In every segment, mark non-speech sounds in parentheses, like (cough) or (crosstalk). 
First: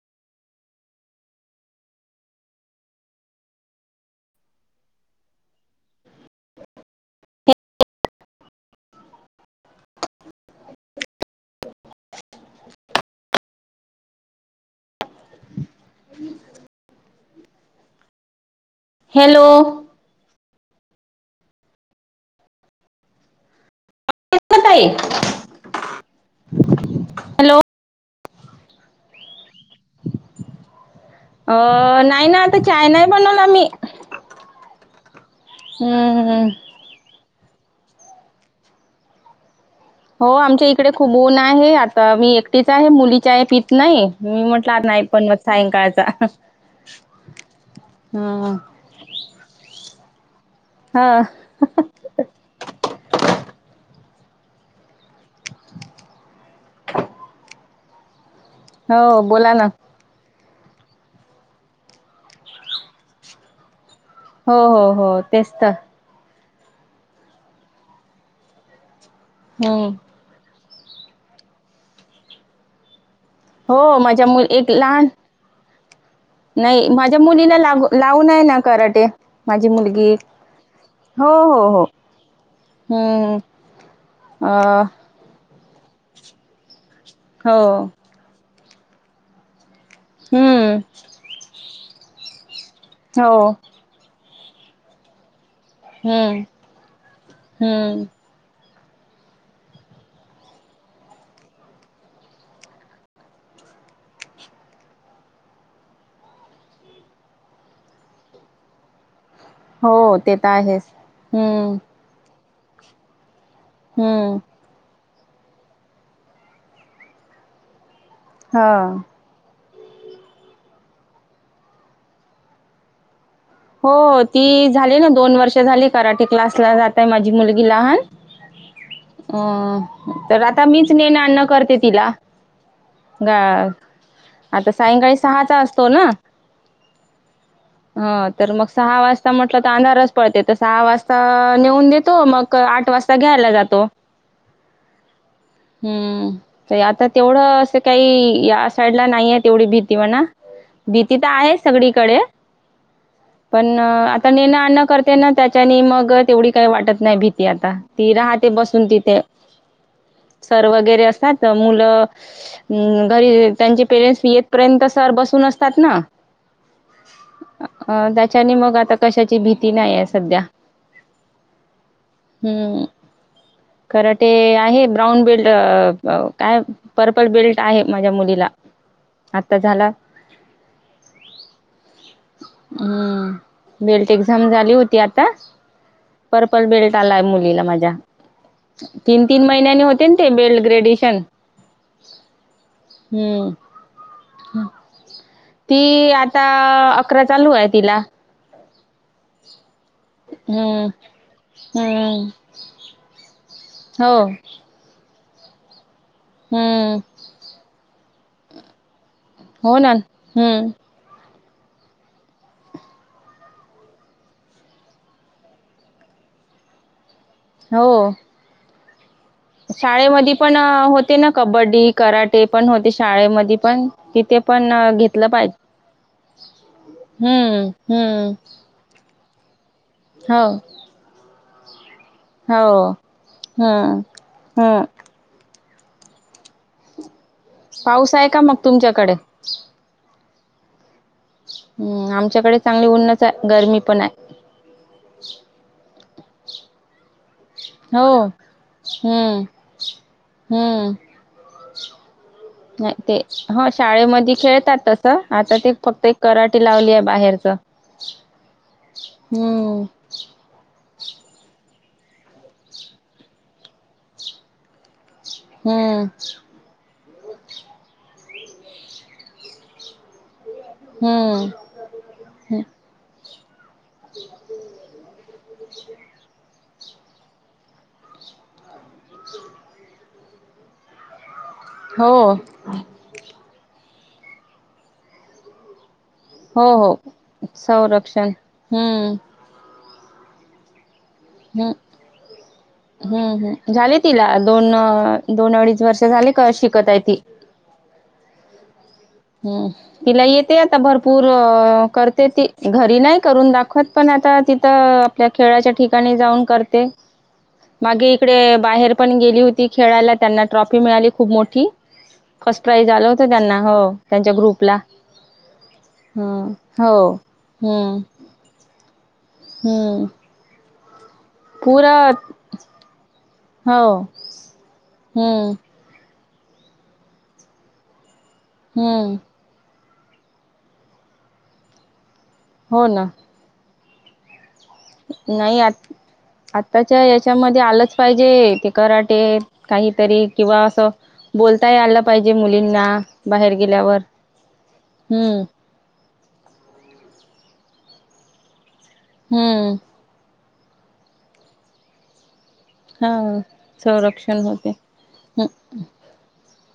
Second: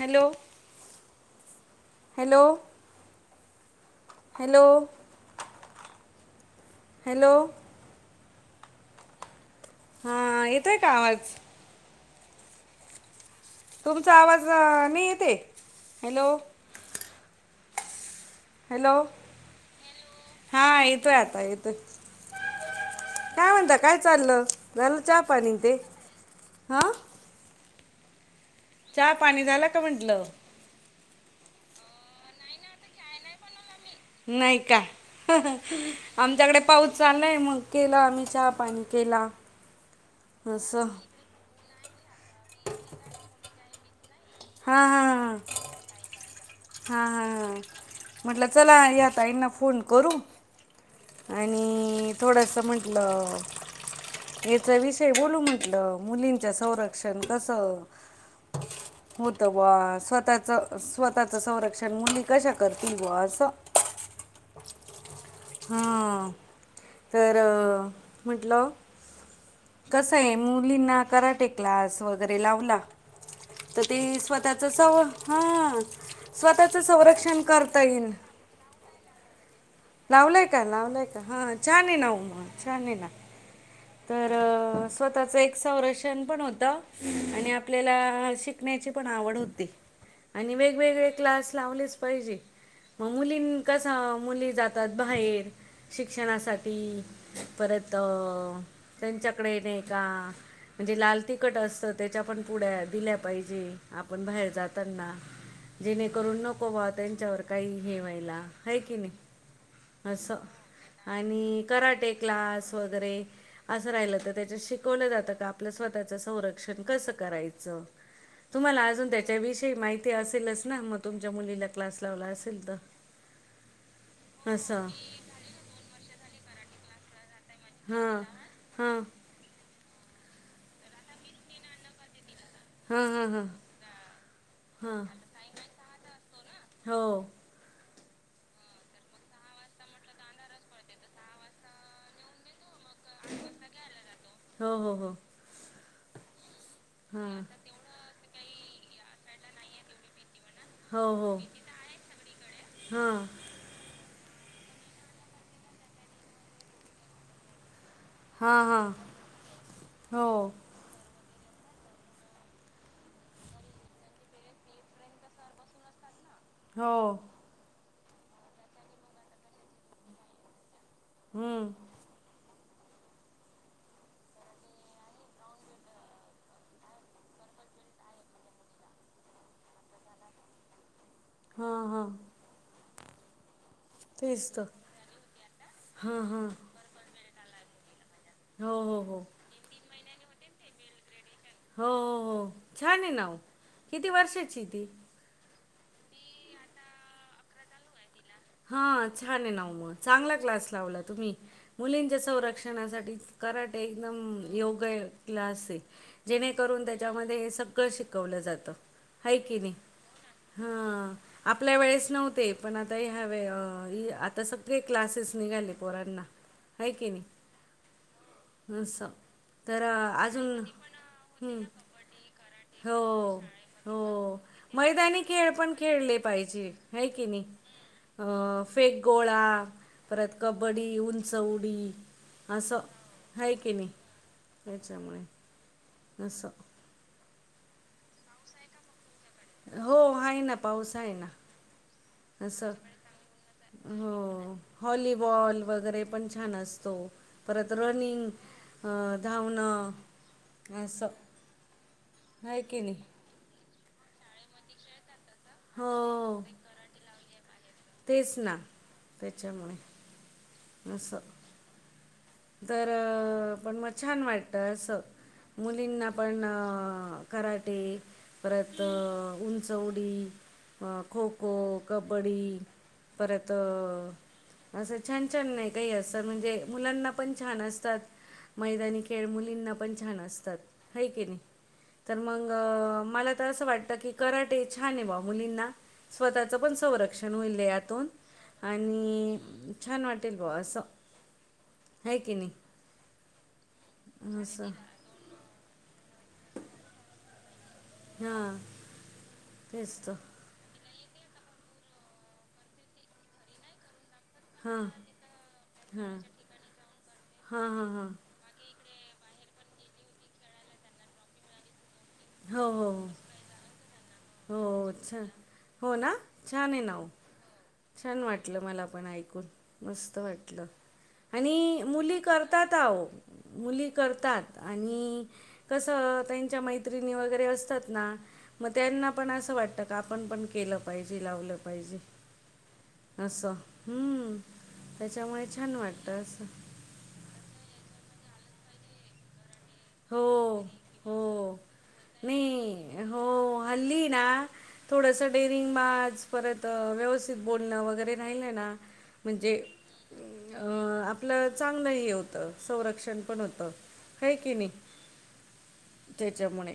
Hello hello hello hello हां येतोय का आवाज तुमचा आवाज नाही येते हॅलो हॅलो हां येतोय आता येतोय काय म्हणता काय चालल ताई झाल चहा पा पाणी ते हॅलो चहा पाणी झाल का म्हटल अं नाही ना आता चाय नाही बनवला मी नाही का हम्म. आमच्याकडे पाऊस चाललाय मग केला आम्ही चहा पाणी केला हो आमच्या असं इकडे खुप ऊन आहे आता मी एकटीच आहे मुलीचे आहे पीत नाही मी म्हटला नाही पण मग सायंकाळचा हा हा हा म्हटल हं. चला या ताईना फोन करू हां थोडस म्हटल याचा विषय बोलु म्हटल मुलींच संरक्षण कस हो होत बोला ना बा स्वतःच स्वतःच संरक्षण मुली कशा करतील बा अस हो हो हो तेच तर हा तर म्हटल हम्म. कस- मुलींना कराटे क्लास वगैरे लावला हो तर ते माझ्या मुल स्वतःच एक लहान सं हा नाही माझ्या मुलीला लागु लावुनया ना कराटे माझी मुलीग लावलय का लावलय का हा छान आहे ना ओ छान आहे ना हम्म तर अ स्वतःच एक संरक्षण पण होत आणि हो आपल्याला शिक शिकण्याची पण आवड होती आणि हम्म वेगवेगळे क्लास लावलेच पाहिजे मग हो मुलीं कसा मुली जातात बाहेर हम्म शिक्षणासाठी परत हम्म अं त्यांच्याकडे येणे का म्हणजे लाल तिखट असत त्याच्या पण पुड्या दिल्या पाहिजे आपण बाहेर जाताना जेणेकरून नको बा त्यांच्यावर काही हे ह्वायला आहे कि नाही हो अस ते तर आहेच. आणि हम्म. कराटे क्लास वगैरे असं राहिलं त हम्म. त्याच्या शिक कोण जातं का, आपलं स्वतःच संरक्षण कसं करायचं. तुम्हाला हा. अजून ते च्या विषयी माहिती असेलच ना, मग तुमच्या मुलीला क्लास लावला असेल त हो ती झाली ना, दोन वर्ष झाली कराटे क्लासला जा- ता माझी मुलगी लहान. हां हां अ तर आता मीच नेणं आणं करते तिला. हां हां गा, हां आता हां सायंकाळी सहाचा असतो ना, हो अत तर मग सहा वाजता म्हटलं त अंधारच पडते. त सहा वाजता नेऊन देतो मग क आठ वाजता घ्यायला जातो. हो हो अ.., त आता तेवढं असं काही या साईडला नाहीये तेवढी भीती म्हणा भीती त आहे सगळीकडे. हा, पणं आता नेणं आणं करते ना, त्याच्यानी मग तेवढी काही वाटत नाही भीती आता ती राहते हां हां बसून तिथे, हो सर वगैरे असतात मुलं घरी त्यांचे पेरेंट्स येतपर्यत सर बसून असतात न, हो. अं त्याच्यानी मग आता कशाची भीती नाही आहे संध्या. हम्म, हम, कराटे आहे. ब्राऊन बिल्डर काय? पर्पल बेल्ट आहे माझ्या मुलीला आता झाला. हा हा, हम्म, बेल्ट एक्झाम तेच तर झाली होती आता, हां हां पर्पल बेल्ट टालाय मुलीला माझ्या. हो हो तीन हो तीन महिन्यानी होते ते बेल्ट ग्रॅड्यीशन हो हो हो, छान आहे नव, हम्म किती वर्षाची ती? ती आता अकरा चालू आहे तिला. हा, छान आहे नव मग. चांगला क्लास हम्म लावला तुम्ही. मुलींच्या हम्म संरक्षणासाठी कराटे हो एकदम योग्य. ग्य क्लास हे. जेणेकरून हम्म त्याच्यामध्ये हे सगळं शिकवलं जातं. हाय कि नाही. हो ना हम्म ह, आपल्या वेळेस नव्हते पण आता या ह्यावेअ, आता सगळे क्लासेस निघाले पोरांना आहे की नाही. हो. अस, तर शाळेमध्ये अजून पण अ, होते ना हम्म कबड्डी कराटे पण होते हो शाळेमध्ये पण हो. तिथे पण अ, मैदानी घेतलं खेळ पाहिजे पण खेळले पाहिजे. हाय कि नाही. हम्म अ, हम्म फेक गोळा परत हो कबड्डी, उंचउडी असं, हो आहे की नाही. हम्म हम्म याच्यामुळे असं पाऊस आहे का मग तुमच्याकडे? हो, आहे ना पाऊस आहेना. हम्म आमच्याकडे असं, चांगली ऊन्हच आहे गरमी पण हो. आहे हॉलीबॉल वगैरे पण छान अस तो परत हो रनिंग हम्म धावणं अस पाचछ (inaudible) नाही ते ह शाळेमध्ये खेळतात तसं आता ते हो फक्त एक कराटे लावली आहे बाहेरच. तेच ना त्याच्यामुळे हम्म अस तर पण मग छान वाटत असं हम्म मुलींना पण कराटे परत उंचवडी खो-खो हम्म कबड्डी परत असं छान छान नाही काही असं म्हणजे, मुलांना पण छान असतात मैदानी खेळ मुलींना पण छान असतात, है कीनी हो तर मंग मला तर असं वाटतं की, कराटे छान आहे बा मुलींना स्वतःचं हो पण हो संरक्षण होइल यातून, संरक्षण हम्म आणि छान वाटेल भाऊ असं. हम् है की नाही हम्म हम्म, झाले तिला, असं दोन दोन अडीच वर्ष झाले का शिकत आहे ती हा. हम, तिला येत येते आता भरपूर करते ती, घरी नाही करून दाखवत पण आता हां तिथं आपल्या खेळाच्या हां ठिकाणी जाऊन करते हां हां हां मागे इकडे बाहेर पण गेली होती ती खेळायला, त्यांना ट्रॉफी मिळाली खूप मोठी फर्स्ट हो प्राईज हो आलं होत त्यांना हो त्यांच्या ग्रुपला, हो हो हो छान हो ना हं छान आहे ना हो हम्म छान वाटलं मला पण ऐकून, हम्म मस्त वाटलं. आणि पुरा मुली करतात आवो, हो मुली करतात आणि आणि हम्म कसं त्यांच्या मैत्रिणी वगैरे असतात ना, मग त्यांना हम्म पण असं वाटतं का आपण पण केलं पाहिजे, लावलं पाहिजे हो ना. अस, हम्म. त्याच्यामुळे नाही आ, छान वाटतं असं आत्ताच्या याच्यामध्ये आलंच पाहिजे ते कराटे काहीतरी किंवा हो, असं हो. बोलताही आला पाहिजे मुलींना, नाही, बाहेर गेल्यावर थोडसं हम्म डेरिंग बाज, परत व्यवस्थित बोलणं वगैरे राहिलं ना, म्हणजे हम्म आपलं चांगलं हे होतं, संरक्षण पण होतं, है की नी हम. त्याच्यामुळे,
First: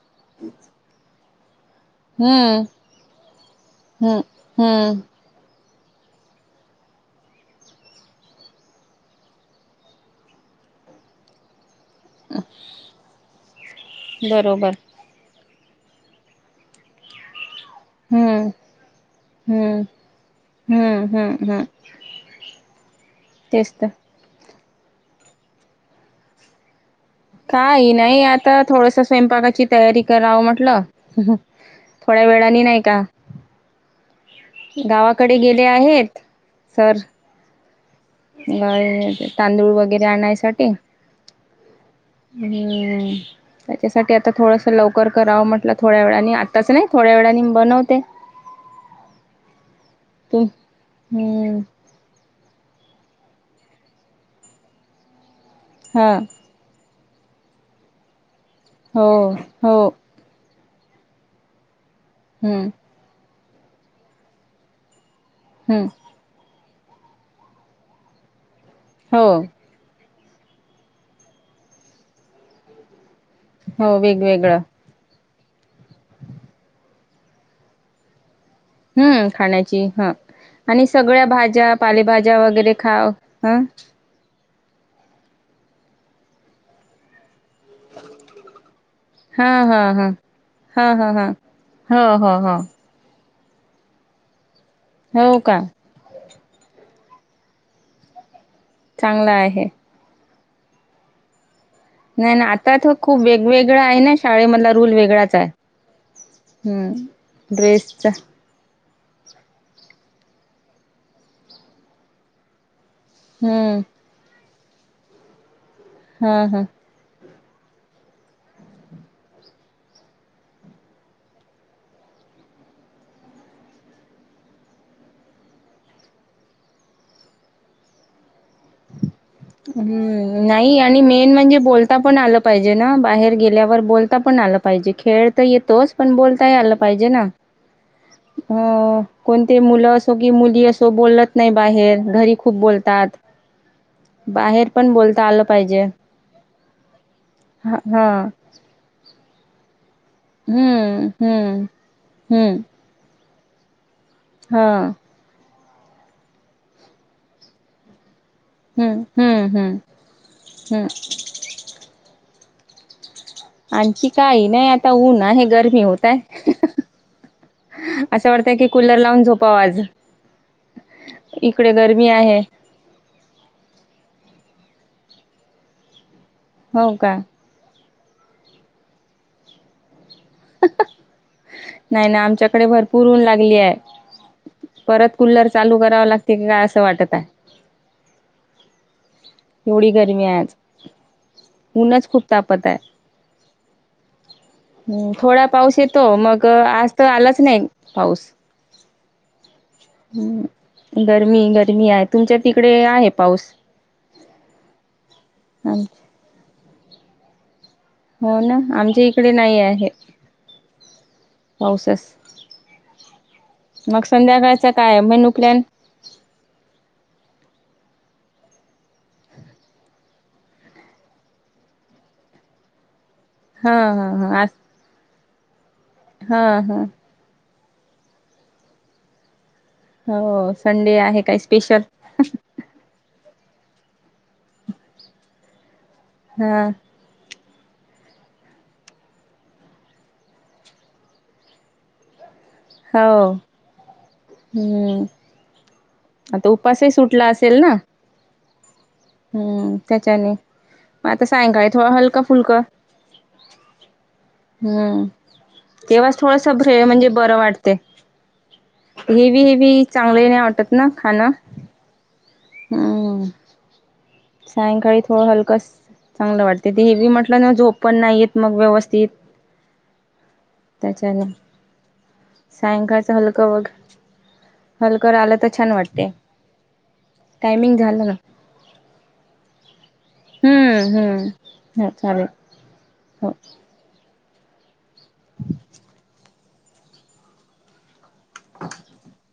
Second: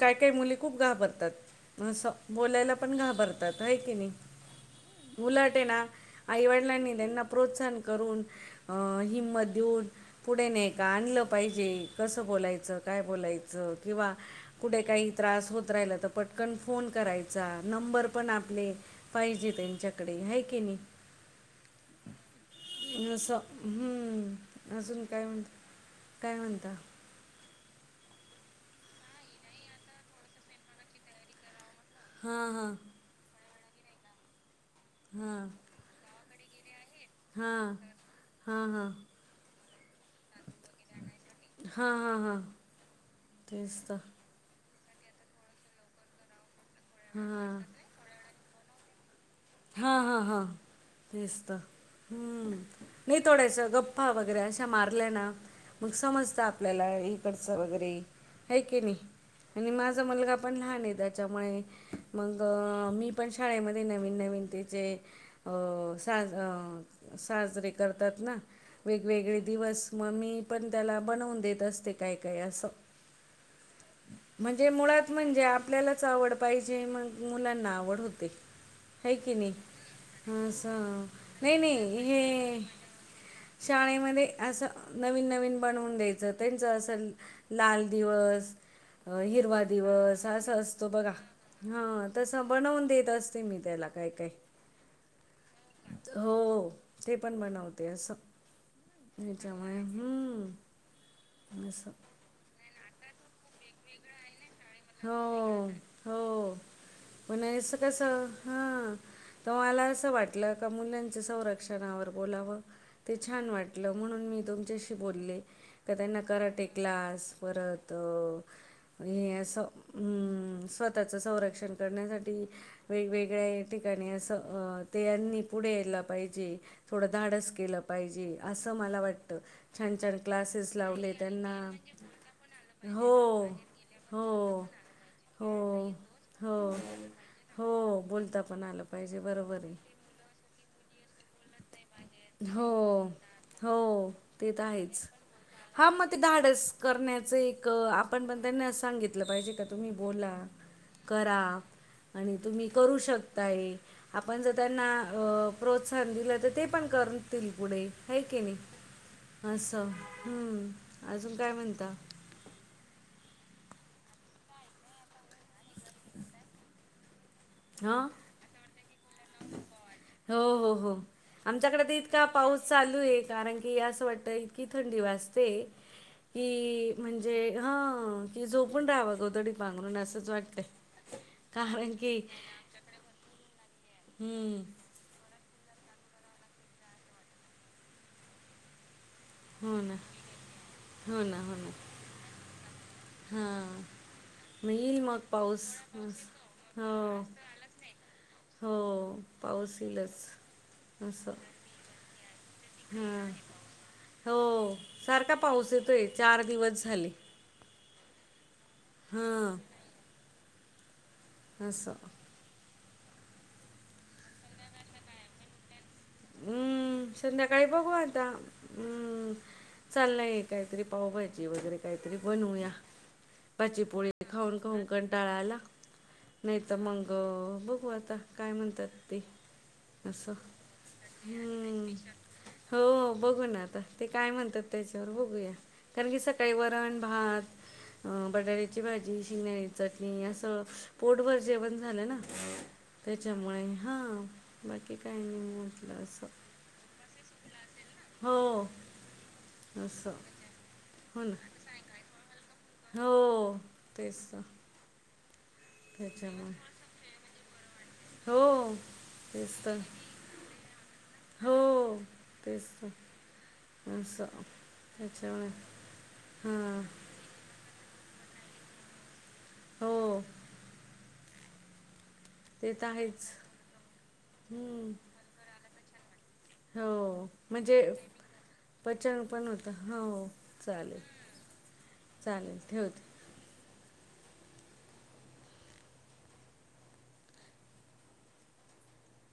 काय काय मुली खूप घाबरतात अस हम्म बोलायला पण घाबरतात, है किनी हम्म हम्म उलट ये ना, आईवडिलांनी त्यांना प्रोत्साहन करून अ हिंमत देऊन, पुढे नाही का आणलं पाहिजे, कस बोलायचं, काय बोलायचं किंवा बरोबर कुठे काही त्रास होत राहिला तर पटकन फोन करायच चां, नंबर पण हम्म आपले पाहिजे त्यांच्याकडे, है किनी हं हं हं. जस, हम्म, अजून काय म्हणत काय म्हणता? काही नाही आता, थोडस स्वयंपाकाची तयारी करावं म्हटलं थोड्या हां वेळानी हां नाही का गावाकडे गेले आहेत सर हां. हां हां गाय, तांदूळ वगैरे, (unintelligible) आणायसाठी, हां हां हां हम तेच तर त्याच्यासाठी (unintelligible) आता थोडंसं लवकर करावं म्हटलं, थोड्या वेळानी आताच नाही, थोड्या वेळा म बनवते. हा हा हा, तुम तेच हम्म तर. हम्म, नाही थोड्यास गप्पा वगैरे अशा मारल्या ना,, मग हा समजतं आपल्याला इकडचं वगैरे,, हय क नाही, हो आणि हो माझा मुलगाऽ पण लहान आहे, त्याच्यामुळे मग हम्म मी पण शाळेमध्ये नवीन नवीन त्याचेऽ हम्म अ साज साजरे करतात ना, हो वेगवेगळे दिवसऽ मग मी पण त्याला बनवून देत असते, काय काय असं. हो वेगवेगळं म्हणजे मुळात म्हणजे आपल्यालाच आवड पायजे, मग मुलांना आवड होते. हय हम्म की नाही, खाण्याची ह आणि सगळ्या नाही भाज्या नाही पालेभाज्या ये वगैरे खाव ह शाळेंमध्ये असं नवीन नवीन बनवून द्यायचं, त्यांच असं लाल दिवस अ हा हिरवा हा हा दिवस,, असा असतो हा हा बघा, हा हा हो हो तसं हो बनवून देत अस देते मी त्याला काय काय. हो का. हो, ते पण बनवते असं, चांगला आहे त्याच्यामुळे हम्म्म, असं नाही नाही, आता तर खूप वेगवेगळा आहे ना, शाळेमधला रूल हो वेगळाच आहे. हो हम्म ड्रेसचा हा, तर मला असं वाटलं का मुलांच्या संरक्षणावर बोलावं. ते छान हम्म वाटलं म्हणून मी तुमच्याशी बोलले,, कदा त्यांना हा नकरा हा टेकलास परत अ हे असं, म् स्वतःच संरक्षण करण्यासाठी वेगवेगळ्या ठिकाणी असं, अ ते यांनी पुढे यायला पायजे थोडं धाडस केलं पाहिजे,, असं मला वाटतं. छान छान हम्म,, क्लासेस नाही आणि लावले मेन म्हणजे त्यांना बोलता पण आलं पाहिजे ना बाहेर गे हो. गेल्यावर बोलता पण आलं हो. पाहिजे, खेळ तर येतोच हो. पण बोलताही हो. आलं पाहिजे ना. हो. बोलता पण आलं अ पाहिजे कोणती बरोबर आहे. मुलं असो की मुली असो बोलत नाही बाहेर, घरी खूप हो. बोलतात, हो. ते तर बाहेर पण आहेच. बोलता आलं पाहिजे हा मग ते धाडस करण्याच एक ह हा आपण पण त्यांना सांगितलं पाहिजे का तुम्ही बोला, हम्म, करा, हम्म, आणि हम्म. तुम्ही करू शकताय,, आपण जर त्यांना हां. अ प्रो त्सहन दिलं तर ते पण करतील पुढे,, हय की नाही. हं, हं, हं, असं,, हम्म,, हं. अजून काय म्हणता? आणखी काही नाही, आता ऊनाने गरमी होतय. हां. असं वाटतंय की कूलर लावून झोपावं आज,, हो, इकडं गरमी आहे चालूये कारण की असं वाटतं, इतकी थंडी वाजते की हो का? म्हणजे हा कि झोपुण राहावं गोधडी पांघरून असंच वाटतय. नाही नाही आमच्याकडे भरपूर ऊन लागली आय. हम्म. परत कुल्लर चालू करावं लागते की काय असं वाटत आहे. हो एवढी ना गरमी आहे आज. हो ना ना,, ऊनच खूप तापत आहे. हा. म ईल हं, मग थोडा पाऊस,,, येतो मग अ, हो. आज तर आलाच नाही पाऊस. हो, पाऊस ईलच. हं. गरमी गरमी आहे तुमच्या तिकडे आहे हां. पाऊस हो सारखा पाऊस आम येतोय चार दिवस झाले हो ना आमच्या इकडे हां, नाही आहे. पासस असं. मग संध्याकाळच काय मेनू प्लॅन हम्म संध्याकाळी बघू आता हम्म चाललंय काहीतरी पावभाजी वगैरे काहीतरी बनवूया हा भाजी पोळी हा हा आज खाऊन खाऊन कणटाळा आला हा नाही तर हा मंग ग बघू आता काय म्हणतात ते असं. हो संडे आहे काय स्पेशल हम्म हो बघू ना आता ते काय म्हणतात त्याच्यावर बघूया कारण की सकाळी हा वरण भात, अ बटाट्याची भाजी, शिंगदाण्याची चटणी असं पोटभर जेवण झालं ना हो त्याच्यामुळे हा बाकी हम्म काही नाही मग. आता उपासही सुटला असेल ना? हो. हम्म असं त्याच्याने मग हो आता ना सायंकाळी थोडं हलका फुलक. हो तेच ना. हम्म तेव्हाच थोडस म्हणजे बरं वाटते. हो हेवी तेच तर हेवी चांगले नाही वाटत ना खाणं? हो तेच तर हम्म असं. सायंकाळी थोडं त्याच्यामुळे हलकं चांगलं वाटते ते हां हेवी म्हटलं ना झोप पण नाही येत मग व्यवस्थित. हो चला ते तर सायंकाळचं आहेच हलकं बघ हलकं राहिलं तर छान वाटते. हो टायमिंग म्हणजे झालं ना पचन पण होत हो. हम्म चालेल हम्म ह चालेल ठेवते. हो. (inaudible) (inaudible)